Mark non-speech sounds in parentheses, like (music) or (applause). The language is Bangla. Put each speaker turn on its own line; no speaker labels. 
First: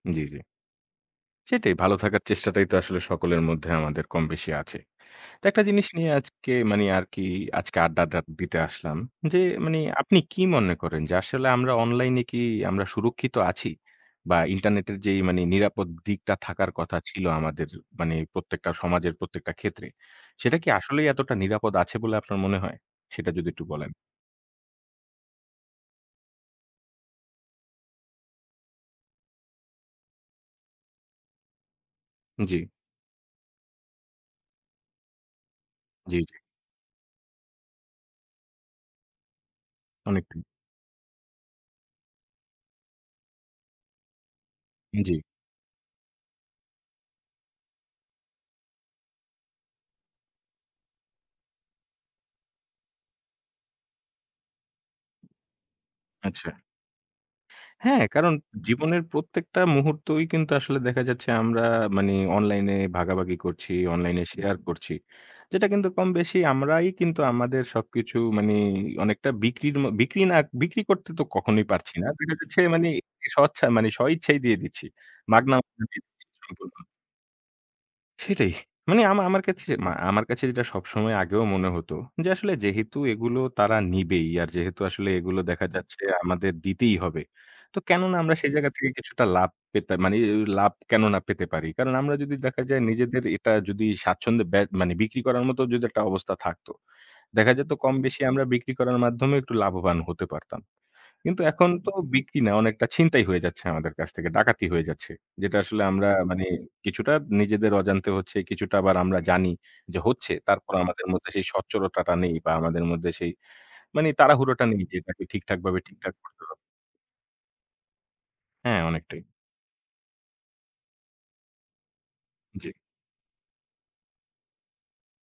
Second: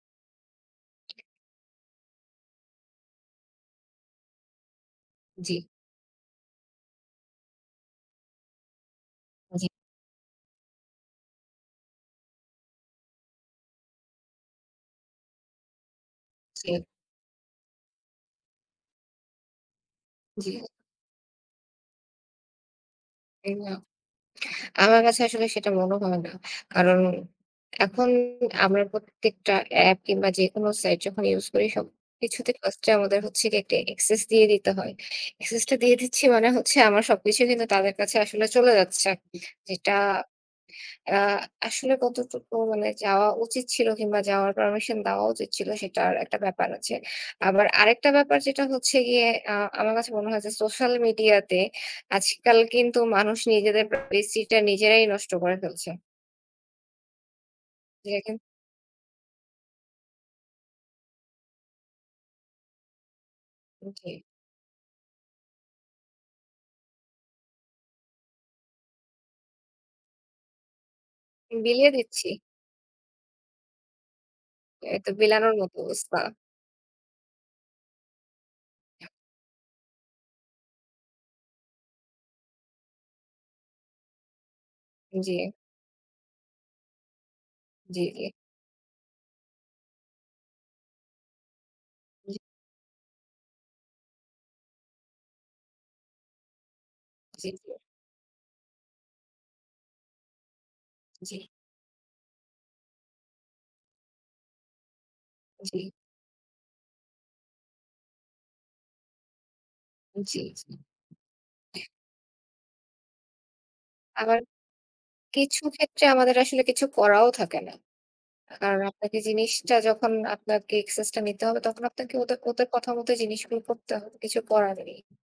জি, জি। সেটাই, ভালো থাকার চেষ্টাটাই তো আসলে সকলের মধ্যে আমাদের কমবেশি আছে। তা
জি।
একটা জিনিস নিয়ে আজকে মানে আর কি, আজকে আড্ডাটা দিতে আসলাম। যে,
জি।
মানে আপনি কি মনে করেন যে, আসলে আমরা অনলাইনে কি আমরা সুরক্ষিত আছি? বা ইন্টারনেটের যেই মানে নিরাপদ দিকটা থাকার
জি।
কথা ছিল আমাদের মানে প্রত্যেকটা সমাজের প্রত্যেকটা ক্ষেত্রে,
জি।
সেটা কি আসলেই এতটা নিরাপদ আছে বলে আপনার মনে হয়? সেটা যদি
এই
একটু
আ
বলেন?
আমার কাছে আসলে সেটা মনে হয় না। কারণ, এখন আমরা প্রত্যেকটা অ্যাপ কিংবা যেকোনো সাইট যখন ইউজ করি, সবকিছুতে
জি।
ফাস্টে আমাদের হচ্ছে গিয়ে একটি অ্যাক্সেস দিয়ে দিতে হয়। অ্যাক্সেসটা দিয়ে
জি,
দিচ্ছি
জি।
মানে হচ্ছে, আমার সবকিছু কিন্তু তাদের কাছে আসলে চলে যাচ্ছে। যেটা
অনেকটাই।
আ আসলে কতটুকু মানে যাওয়া উচিত ছিল কিংবা যাওয়ার পারমিশন
জি।
দেওয়া উচিত ছিল, সেটার একটা ব্যাপার আছে। আবার আরেকটা ব্যাপার যেটা হচ্ছে গিয়ে আ আমার কাছে মনে হয় যে সোশ্যাল মিডিয়াতে আজকাল কিন্তু মানুষ নিজেদের প্রাইভেসিটা নিজেরাই নষ্ট করে ফেলছে।
আচ্ছা। হ্যাঁ,
জি
কারণ
দেখেন
জীবনের প্রত্যেকটা মুহূর্তই কিন্তু আসলে দেখা যাচ্ছে আমরা মানে অনলাইনে ভাগাভাগি করছি,
উ জি।
অনলাইনে শেয়ার করছি। যেটা কিন্তু কমবেশি আমরাই কিন্তু আমাদের সবকিছু, মানে অনেকটা বিক্রির ম বিক্রি না, বিক্রি করতে তো কখনোই
বিলিয়ে
পারছি না।
দিচ্ছি।
দেখা যাচ্ছে মানে স্বচ্ছা মানে স্বইচ্ছাই দিয়ে দিচ্ছি।
এ তো বিলানোর
মাগনা
মতো
(unintelligible) দিয়ে
অবস্থা।
দিচ্ছি সম্পূর্ণ। সেটাই। মানে আমা আমার কাছে যে মা আমার কাছে যেটা সবসময় আগেও মনে হতো যে, আসলে যেহেতু এগুলো তারা নিবেই, আর যেহেতু আসলে এগুলো
জি।
দেখা যাচ্ছে আমাদের দিতেই হবে। তো
জি,
কেন না
জি।
আমরা সেই জায়গা থেকে কিছুটা লাভ পেতে, মানে এও লাভ কেন না পেতে পারি? কারণ, আমরা যদি
জি।
দেখা যায় নিজেদের এটা যদি স্বাচ্ছন্দ্যে বে মানে বিক্রি করার মতো যদি একটা অবস্থা থাকতো,
জি,
দেখা
জি।
যেত কমবেশি আমরা বিক্রি করার মাধ্যমে একটু লাভবান হতে পারতাম।
জি।
কিন্তু এখন তো বিক্রি না, অনেকটা ছিনতাই হয়ে যাচ্ছে আমাদের কাছ থেকে, ডাকাতি হয়ে যাচ্ছে। যেটা আসলে
জি।
আমরা মানে কিছুটা নিজেদের অজান্তে হচ্ছে, কিছুটা আবার আমরা জানি যে হচ্ছে।
জি, জি।
তারপরও আমাদের মধ্যে সেই স্বচ্ছতাটা নেই। বা আমাদের মধ্যে সেই মানে
আবার
তাড়াহুড়োটা নেই যে এটাকে
কিছু
ঠিকঠাকভাবে
ক্ষেত্রে
ঠিকঠাক
আমাদের
করতে। (unintelligible)
আসলে কিছু করাও থাকে না। কারণ
হ্যাঁ,
আপনাকে
অনেকটাই।
জিনিসটা যখন আপনাকে এক্সেসটা নিতে হবে, তখন আপনাকে ওদে ওদের
জি।
কথা মতো জিনিসগুলো করতে হবে, কিছু করার নেই।